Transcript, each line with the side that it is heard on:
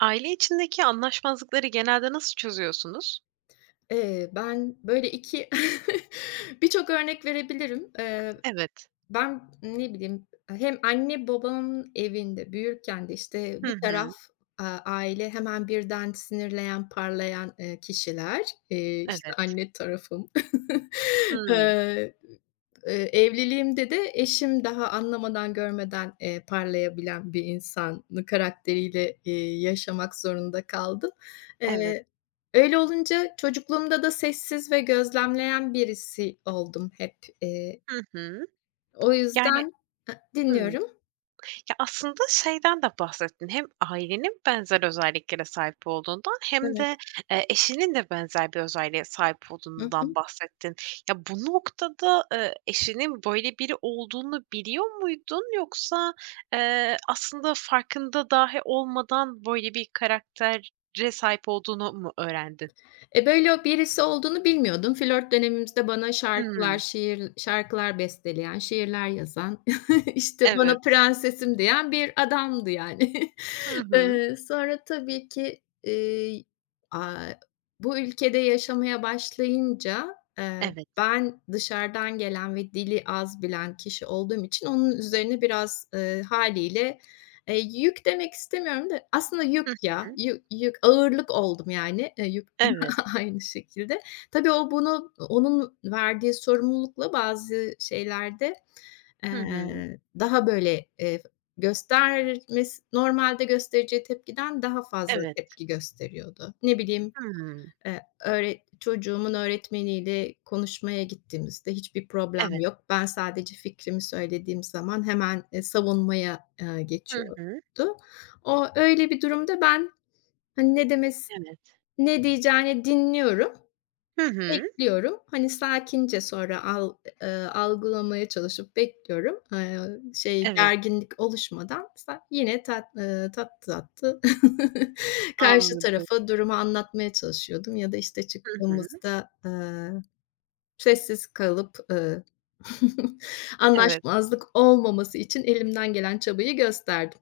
right: Aile içindeki anlaşmazlıkları genelde nasıl çözüyorsunuz?
left: Ben böyle 2, birçok örnek verebilirim.
right: Evet.
left: Ben, ne bileyim, hem anne babamın evinde büyürken de, işte,
right: Hı
left: bir
right: hı.
left: taraf, aile hemen birden sinirleyen, parlayan, kişiler, işte,
right: Evet.
left: anne tarafım.
right: Hımm.
left: Eee, eee, Evliliğimde de eşim daha anlamadan görmeden, parlayabilen bir insan karakteriyle, yaşamak zorunda kaldım.
right: Evet.
left: Eee, Öyle olunca çocukluğumda da sessiz ve gözlemleyen birisi oldum hep. E,
right: Hı hı.
left: O
right: Yani.
left: yüzden
right: Hımm.
left: dinliyorum.
right: Ya, aslında şeyden de bahsettin. Hem ailenin benzer özelliklere sahip olduğundan hem de,
left: Evet.
right: eşinin de benzer bir özelliğe sahip
left: Hı
right: olduğundan
left: hı.
right: bahsettin. Ya, bu noktada, eşinin böyle biri olduğunu biliyor muydun yoksa, aslında farkında dahi olmadan böyle bir karaktere sahip olduğunu mu öğrendin?
left: Böyle birisi olduğunu bilmiyordum. Flört dönemimizde bana şarkılar,
right: Hımm.
left: şiir şarkılar besteleyen, şiirler yazan, işte, bana
right: Evet.
left: prensesim diyen bir adamdı yani.
right: Hı hı.
left: Sonra tabii ki, aaa, bu ülkede yaşamaya başlayınca,
right: Evet.
left: ben dışarıdan gelen ve dili az bilen kişi olduğum için onun üzerine biraz, hâliyle, yük demek istemiyorum da aslında yük
right: Hı hı.
left: ya, ağırlık oldum yani, yük.
right: Evet.
left: Aynı şekilde. Tabii o bunu onun verdiği sorumlulukla bazı şeylerde,
right: Hı hı.
left: daha böyle, göstermesi normalde göstereceği tepkiden daha fazla
right: Evet.
left: tepki gösteriyordu. Ne bileyim,
right: Hımm.
left: öğret çocuğumun öğretmeniyle konuşmaya gittiğimizde hiçbir problem
right: Evet.
left: yok. Ben sadece fikrimi söylediğim zaman hemen, savunmaya,
right: Hı
left: geçiyordu.
right: hı.
left: O öyle bir durumda ben, hani,
right: Evet.
left: ne diyeceğini dinliyorum.
right: Hı hı.
left: Bekliyorum. Hani, sakince sonra al eee, algılamaya çalışıp bekliyorum. Şey,
right: Evet.
left: gerginlik oluşmadan yine tatlı tatlı karşı
right: Anladım.
left: tarafa durumu anlatmaya çalışıyordum ya da, işte,
right: Hı hı.
left: çıktığımızda, sessiz kalıp,
right: Evet.
left: anlaşmazlık olmaması için elimden gelen çabayı gösterdim.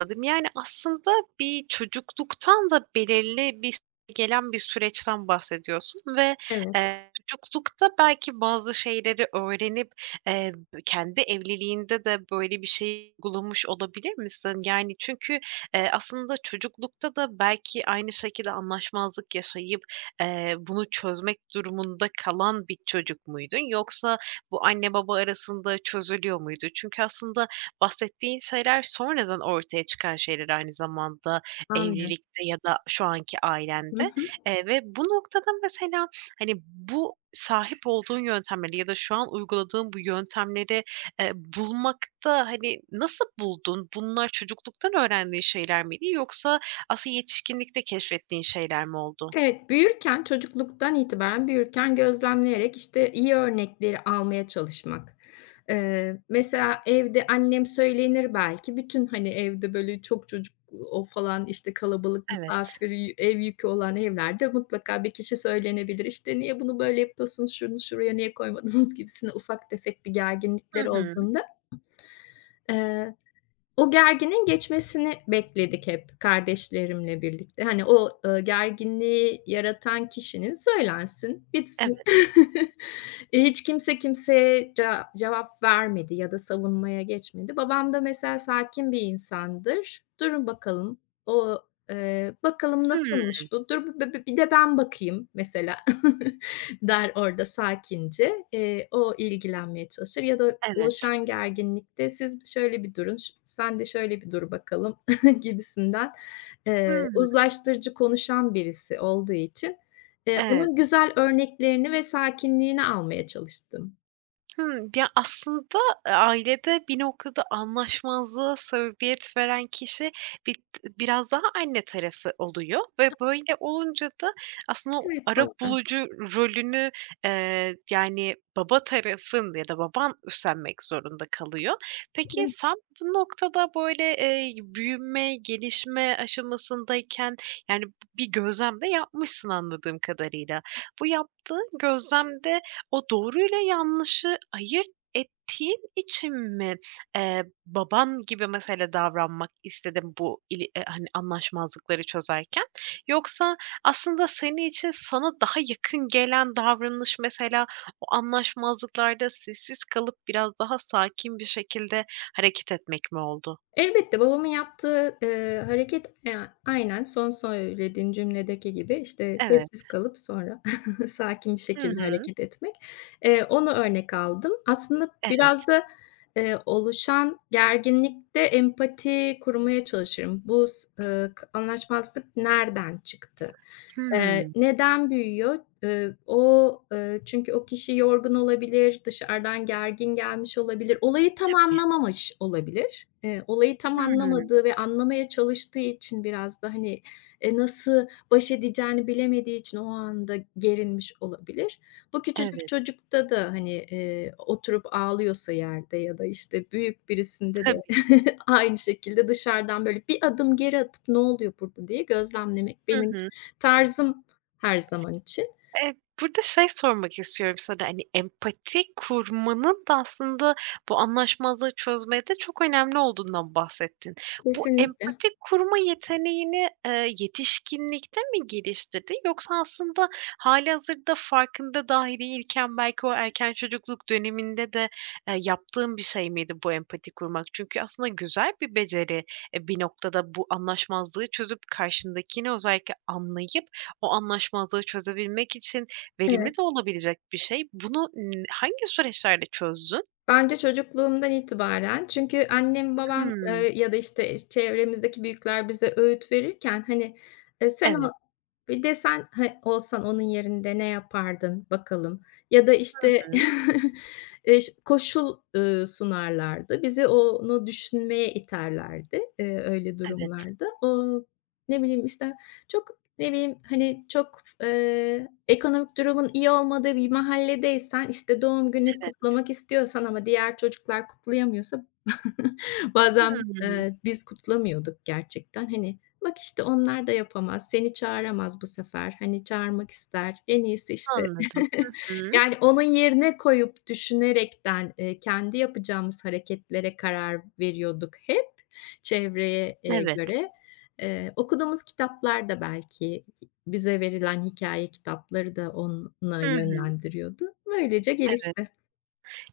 right: Anladım. Yani, aslında bir çocukluktan da belirli bir gelen bir süreçten bahsediyorsun ve,
left: Evet,
right: çocuklukta belki bazı şeyleri öğrenip, eee, kendi evliliğinde de böyle bir şey uygulamış olabilir misin? Yani, çünkü, aslında çocuklukta da belki aynı şekilde anlaşmazlık yaşayıp, bunu çözmek durumunda kalan bir çocuk muydun? Yoksa bu anne baba arasında çözülüyor muydu? Çünkü aslında bahsettiğin şeyler sonradan ortaya çıkan şeyler aynı zamanda
left: anlıyorum.
right: evlilikte ya da şu anki ailende, ve bu noktada mesela, hani, bu sahip olduğun yöntemleri ya da şu an uyguladığın bu yöntemleri, bulmakta, hani, nasıl buldun? Bunlar çocukluktan öğrendiğin şeyler miydi yoksa aslında yetişkinlikte keşfettiğin şeyler mi oldu?
left: Evet, büyürken, çocukluktan itibaren büyürken gözlemleyerek, işte, iyi örnekleri almaya çalışmak. Mesela evde annem söylenir belki. Bütün, hani, evde, böyle, çok çocuk o falan, işte, kalabalık
right: Evet.
left: misafir, ev yükü olan evlerde mutlaka bir kişi söylenebilir. İşte, "Niye bunu böyle yapıyorsunuz, şunu şuraya niye koymadınız?" gibisinden ufak tefek bir
right: Hı
left: gerginlikler
right: hı.
left: olduğunda, o gerginin geçmesini bekledik hep kardeşlerimle birlikte. Hani, o, gerginliği yaratan kişinin söylensin, bitsin.
right: Evet.
left: Hiç kimse kimseye cevap vermedi ya da savunmaya geçmedi. Babam da mesela sakin bir insandır. "Durun bakalım, o, bakalım
right: Hımm.
left: nasılmış bu? Dur, bi bi bir de ben bakayım." mesela. der orada sakince. O ilgilenmeye çalışır ya da
right: Evet.
left: oluşan gerginlikte siz şöyle bir durun, sen de şöyle bir dur bakalım gibisinden,
right: Hımm.
left: uzlaştırıcı konuşan birisi olduğu için,
right: Evet.
left: onun güzel örneklerini ve sakinliğini almaya çalıştım.
right: Hımm. Ya, aslında, ailede bir noktada anlaşmazlığa sebebiyet veren kişi bi biraz daha anne tarafı oluyor ve böyle olunca da aslında o
left: Evet, bazen.
right: arabulucu rolünü, yani, baba tarafın ya da baban üstlenmek zorunda kalıyor. Peki sen bu noktada, böyle, büyüme, gelişme aşamasındayken, yani, bir gözlem de yapmışsın anladığım kadarıyla. Bu yaptığın gözlemde, o doğruyla yanlışı ayırt ettiğin için mi, baban gibi mesela davranmak istedin bu ili hani, anlaşmazlıkları çözerken? Yoksa aslında senin için sana daha yakın gelen davranış mesela o anlaşmazlıklarda sessiz kalıp biraz daha sakin bir şekilde hareket etmek mi oldu?
left: Elbette, babamın yaptığı, hareket, aynen son söylediğin cümledeki gibi, işte,
right: Evet.
left: sessiz kalıp sonra sakin bir
right: Hı
left: şekilde
right: hı.
left: hareket etmek. Onu örnek aldım. Aslında
right: Evet.
left: biraz da, oluşan gerginlikte empati kurmaya çalışırım. Bu s k anlaşmazlık nereden çıktı?
right: Hımm.
left: Neden büyüyor? Çünkü o kişi yorgun olabilir, dışarıdan gergin gelmiş olabilir, olayı tam
right: Tabii.
left: anlamamış olabilir. Olayı tam
right: Hımm.
left: anlamadığı ve anlamaya çalıştığı için biraz da, hani, nasıl baş edeceğini bilemediği için o anda gerilmiş olabilir. Bu küçücük
right: Evet.
left: çocukta da, hani, oturup ağlıyorsa yerde ya da, işte, büyük birisinde de
right: Tabii.
left: aynı şekilde dışarıdan, böyle, bir adım geri atıp "Ne oluyor burada?" diye gözlemlemek
right: Hı
left: benim
right: hı.
left: tarzım her zaman için.
right: Eee, burada şey sormak istiyorum sana, hani, empati kurmanın da aslında bu anlaşmazlığı çözmede çok önemli olduğundan bahsettin. Bu
left: Kesinlikle.
right: empati kurma yeteneğini, yetişkinlikte mi geliştirdin yoksa aslında hâlihazırda farkında dahi değilken belki o erken çocukluk döneminde de, yaptığın bir şey miydi bu empati kurmak? Çünkü aslında güzel bir beceri, bir noktada bu anlaşmazlığı çözüp karşındakini özellikle anlayıp, o anlaşmazlığı çözebilmek için
left: Evet.
right: verimli de olabilecek bir şey. Bunu, hangi süreçlerde çözdün?
left: Bence çocukluğumdan itibaren çünkü annem, babam,
right: Hımm.
left: ya da, işte, çevremizdeki büyükler bize öğüt verirken, hani, sen o
right: Evet.
left: bir de sen, olsan onun yerinde ne yapardın bakalım? Ya da,
right: Hı
left: işte,
right: hı.
left: ş koşul, sunarlardı. Bizi onu düşünmeye iterlerdi, öyle
right: Evet,
left: durumlarda. O, ne bileyim, işte, çok, ne bileyim, hani, çok, ekonomik durumun iyi olmadığı bir mahalledeysen, işte, doğum günü
right: evet.
left: kutlamak istiyorsan ama diğer çocuklar kutlayamıyorsa bazen,
right: Hımm.
left: biz kutlamıyorduk gerçekten. Hani, "Bak, işte, onlar da yapamaz, seni çağıramaz bu sefer. Hani, çağırmak ister. En iyisi, işte."
right: Anladım. Hı hı.
left: Yani, onun yerine koyup düşünerekten, kendi yapacağımız hareketlere karar veriyorduk hep çevreye,
right: Evet.
left: göre. Okuduğumuz kitaplar da belki bize verilen hikaye kitapları da ona
right: Hı hı.
left: yönlendiriyordu. Böylece
right: Evet.
left: gelişti.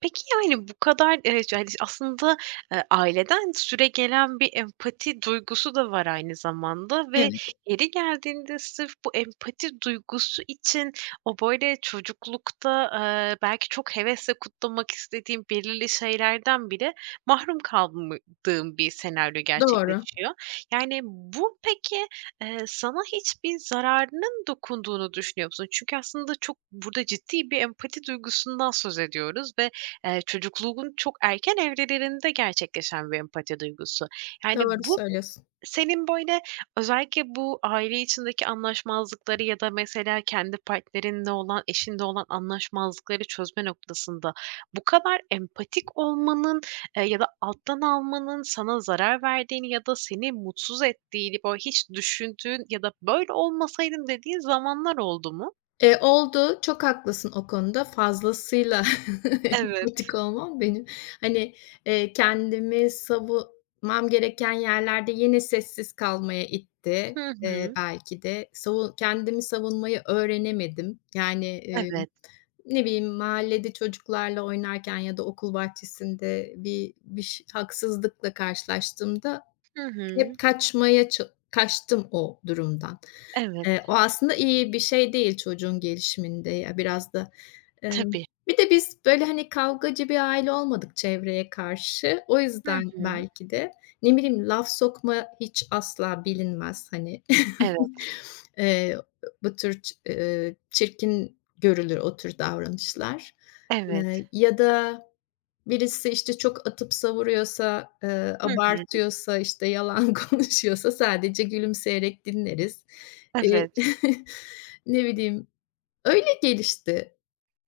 right: Peki, yani, bu kadar, yani, aslında, aileden süregelen bir empati duygusu da var aynı zamanda ve
left: Evet,
right: yeri geldiğinde sırf bu empati duygusu için o, böyle, çocuklukta, belki çok hevesle kutlamak istediğim belirli şeylerden bile mahrum kaldığın bir senaryo
left: doğru.
right: gerçekleşiyor. Yani, bu peki, sana hiçbir zararının dokunduğunu düşünüyor musun? Çünkü aslında çok burada ciddi bir empati duygusundan söz ediyoruz ve çocukluğun çok erken evrelerinde gerçekleşen bir empati duygusu. Yani,
left: Doğru
right: bu
left: söylüyorsun.
right: senin, böyle, özellikle bu aile içindeki anlaşmazlıkları ya da mesela kendi partnerinle olan, eşinle olan anlaşmazlıkları çözme noktasında bu kadar empatik olmanın, ya da alttan almanın sana zarar verdiğini ya da seni mutsuz ettiğini, böyle, hiç düşündüğün ya da "Böyle olmasaydım." dediğin zamanlar oldu mu?
left: Oldu. Çok haklısın o konuda. Fazlasıyla
right: Evet.
left: empatik olmam benim, hani, kendimi savunmam gereken yerlerde yine sessiz kalmaya itti,
right: Hı hı.
left: belki de. Kendimi savunmayı öğrenemedim. Yani,
right: Evet.
left: ne bileyim, mahallede çocuklarla oynarken ya da okul bahçesinde bir bir ş haksızlıkla karşılaştığımda
right: Hı hı.
left: hep kaçmaya ça kaçtım o durumdan.
right: Evet.
left: O aslında iyi bir şey değil çocuğun gelişiminde ya biraz da. Emm,
right: Tabii.
left: Bir de biz böyle, hani, kavgacı bir aile olmadık çevreye karşı. O
right: Hı
left: yüzden
right: hı.
left: belki de, ne bileyim, laf sokma hiç asla bilinmez, hani.
right: Evet,
left: Eee, Bu tür ç çirkin görülür o tür davranışlar.
right: evet.
left: Ya da birisi, işte, çok atıp savuruyorsa,
right: Hı hı.
left: abartıyorsa, işte, yalan konuşuyorsa sadece gülümseyerek dinleriz. Eee,
right: Evet.
left: ne bileyim, öyle gelişti.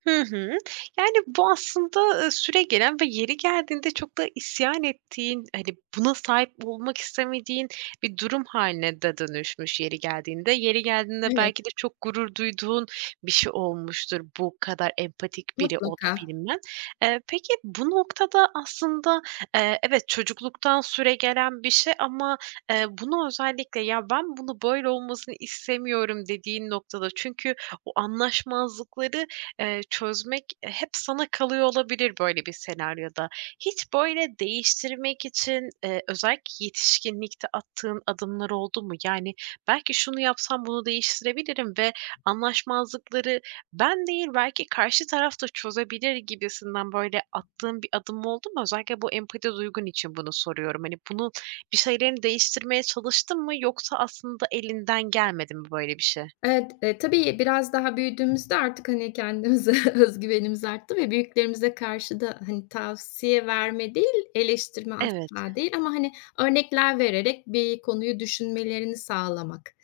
right: Hı hı. Yani, bu aslında, süre gelen ve yeri geldiğinde çok da isyan ettiğin, hani, buna sahip olmak istemediğin bir durum haline de dönüşmüş yeri geldiğinde. Yeri geldiğinde
left: Evet,
right: belki de çok gurur duyduğun bir şey olmuştur bu kadar empatik biri
left: mutlaka.
right: olabilmen. Peki bu noktada aslında, evet, çocukluktan süre gelen bir şey ama, bunu özellikle "Ya, ben bunu böyle olmasını istemiyorum." dediğin noktada çünkü o anlaşmazlıkları çözmek, hep sana kalıyor olabilir böyle bir senaryoda. Hiç böyle değiştirmek için, özellikle yetişkinlikte attığın adımlar oldu mu? Yani, belki şunu yapsam bunu değiştirebilirim ve anlaşmazlıkları ben değil belki karşı taraf da çözebilir gibisinden böyle attığın bir adım oldu mu? Özellikle bu empati duygun için bunu soruyorum. Hani, bunu bir şeylerini değiştirmeye çalıştın mı yoksa aslında elinden gelmedi mi böyle bir şey?
left: Evet, tabii biraz daha büyüdüğümüzde artık, hani, kendimize öz güvenimiz arttı ve büyüklerimize karşı da, hani, tavsiye verme değil, eleştirme
right: Evet,
left: asla değil ama, hani, örnekler vererek bir konuyu düşünmelerini sağlamak.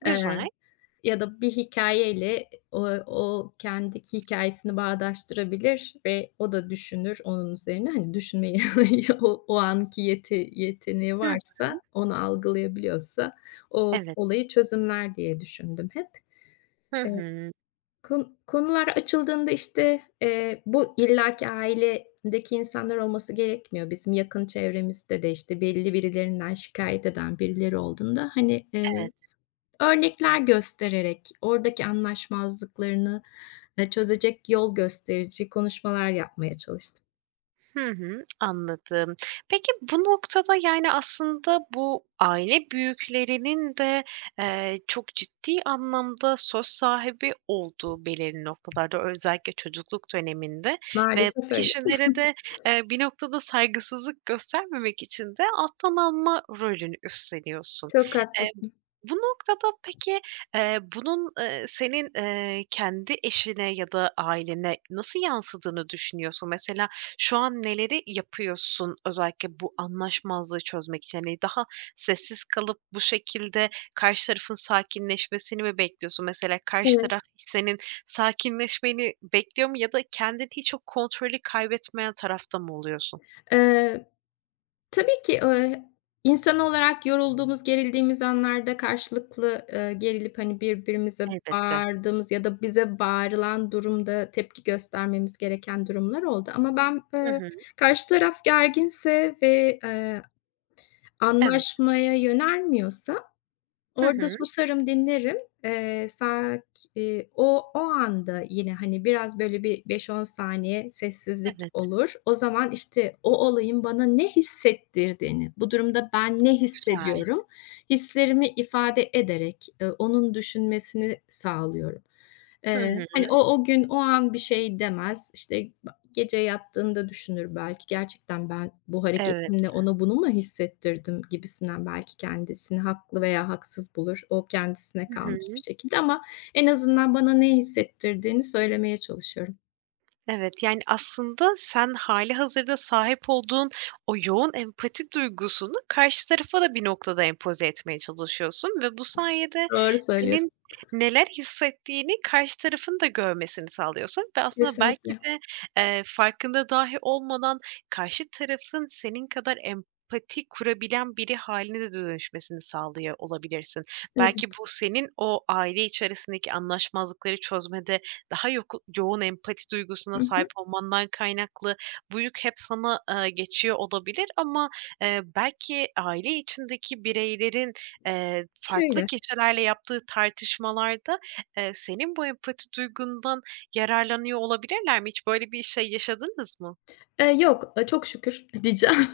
right: güzel.
left: Eee Ya da bir hikayeyle o o kendi hikayesini bağdaştırabilir ve o da düşünür onun üzerine. Hani, düşünmeyi o o anki yeteneği
right: Hı
left: varsa,
right: hı.
left: onu algılayabiliyorsa o
right: Evet.
left: olayı çözümler diye düşündüm hep.
right: Hı
left: Eee,
right: hı.
left: Konular açıldığında, işte, bu illaki ailedeki insanlar olması gerekmiyor. Bizim yakın çevremizde de, işte, belli birilerinden şikayet eden birileri olduğunda, hani,
right: Evet.
left: örnekler göstererek, oradaki anlaşmazlıklarını, çözecek yol gösterici konuşmalar yapmaya çalıştım.
right: Hı hı, anladım. Peki bu noktada, yani, aslında bu aile büyüklerinin de, çok ciddi anlamda söz sahibi olduğu belirli noktalarda, özellikle çocukluk döneminde ve bu
left: Maalesef öyle.
right: kişilere de, bir noktada saygısızlık göstermemek için de alttan alma rolünü üstleniyorsun.
left: Çok
right: Eee,
left: haklısın.
right: bu noktada peki, bunun, senin, kendi eşine ya da ailene nasıl yansıdığını düşünüyorsun? Mesela şu an neleri yapıyorsun özellikle bu anlaşmazlığı çözmek için? Hani daha sessiz kalıp bu şekilde karşı tarafın sakinleşmesini mi bekliyorsun? Mesela karşı
left: Evet.
right: taraf senin sakinleşmeni bekliyor mu ya da kendin hiç o kontrolü kaybetmeyen tarafta mı oluyorsun?
left: Eee, tabii ki, insan olarak yorulduğumuz, gerildiğimiz anlarda karşılıklı, gerilip, hani, birbirimize
right: Elbette.
left: bağırdığımız ya da bize bağırılan durumda tepki göstermemiz gereken durumlar oldu ama ben,
right: Hı hı.
left: karşı taraf gerginse ve,
right: Evet.
left: anlaşmaya yönelmiyorsa
right: Evet. Hı
left: orada
right: hı.
left: susarım, dinlerim. Sak o o anda yine, hani, biraz böyle bir 5-10 saniye sessizlik
right: Evet.
left: olur. O zaman, işte, o olayın bana ne hissettirdiğini, bu durumda ben ne
right: Güzel.
left: hissediyorum, hislerimi ifade ederek, onun düşünmesini sağlıyorum.
right: Hı hı.
left: Hani, o o gün, o an bir şey demez. İşte, gece yattığında düşünür belki, gerçekten ben bu hareketimle
right: Evet.
left: ona bunu mu hissettirdim gibisinden belki kendisini haklı veya haksız bulur. O kendisine
right: Hı
left: kalmış bir
right: hı.
left: şekilde ama en azından bana ne hissettirdiğini söylemeye çalışıyorum.
right: Evet, yani, aslında sen hâlihazırda sahip olduğun o yoğun empati duygusunu karşı tarafa da bir noktada empoze etmeye çalışıyorsun ve bu sayede
left: Doğru
right: senin
left: söylüyorsun.
right: neler hissettiğini karşı tarafın da görmesini sağlıyorsun ve aslında belki
left: Kesinlikle.
right: de, farkında dahi olmadan karşı tarafın senin kadar empati kurabilen biri haline de dönüşmesini sağlıyor olabilirsin. Belki
left: Evet.
right: bu senin o aile içerisindeki anlaşmazlıkları çözmede daha yoğun empati duygusuna
left: Hı
right: sahip
left: hı.
right: olmandan kaynaklı bu yük hep sana, geçiyor olabilir ama, belki aile içindeki bireylerin, farklı
left: Öyle.
right: kişilerle yaptığı tartışmalarda, senin bu empati duygundan yararlanıyor olabilirler mi? Hiç böyle bir şey yaşadınız mı?
left: Yok, çok şükür diyeceğim.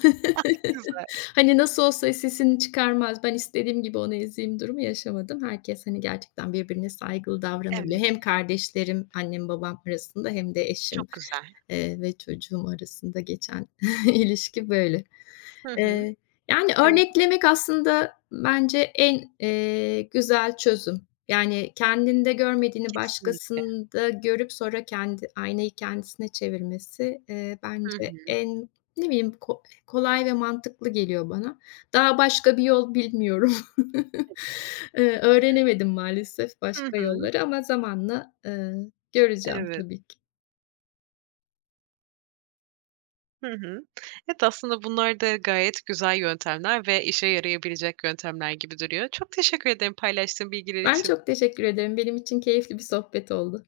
right: Güzel,
left: Hani, nasıl olsa sesini çıkarmaz, ben istediğim gibi onu ezeyim durumu yaşamadım. Herkes, hani, gerçekten birbirine saygılı davranabiliyor.
right: evet,
left: Hem kardeşlerim, annem babam arasında hem de eşim.
right: çok güzel.
left: Ve çocuğum arasında geçen ilişki böyle.
right: Hı hı.
left: Eee, Yani
right: Evet,
left: örneklemek aslında bence en, güzel çözüm. Yani kendinde görmediğini
right: kesinlikle.
left: başkasında görüp sonra kendi aynayı kendisine çevirmesi,
right: Hı
left: bence
right: hı.
left: en, ne bileyim, kolay ve mantıklı geliyor bana. Daha başka bir yol bilmiyorum. Öğrenemedim maalesef
right: Hı
left: başka
right: hı.
left: yolları ama zamanla, göreceğim
right: Evet.
left: tabii ki.
right: Hı hı. Evet, aslında bunlar da gayet güzel yöntemler ve işe yarayabilecek yöntemler gibi duruyor. Çok teşekkür ederim paylaştığın bilgiler
left: Ben
right: için.
left: çok teşekkür ederim. Benim için keyifli bir sohbet oldu.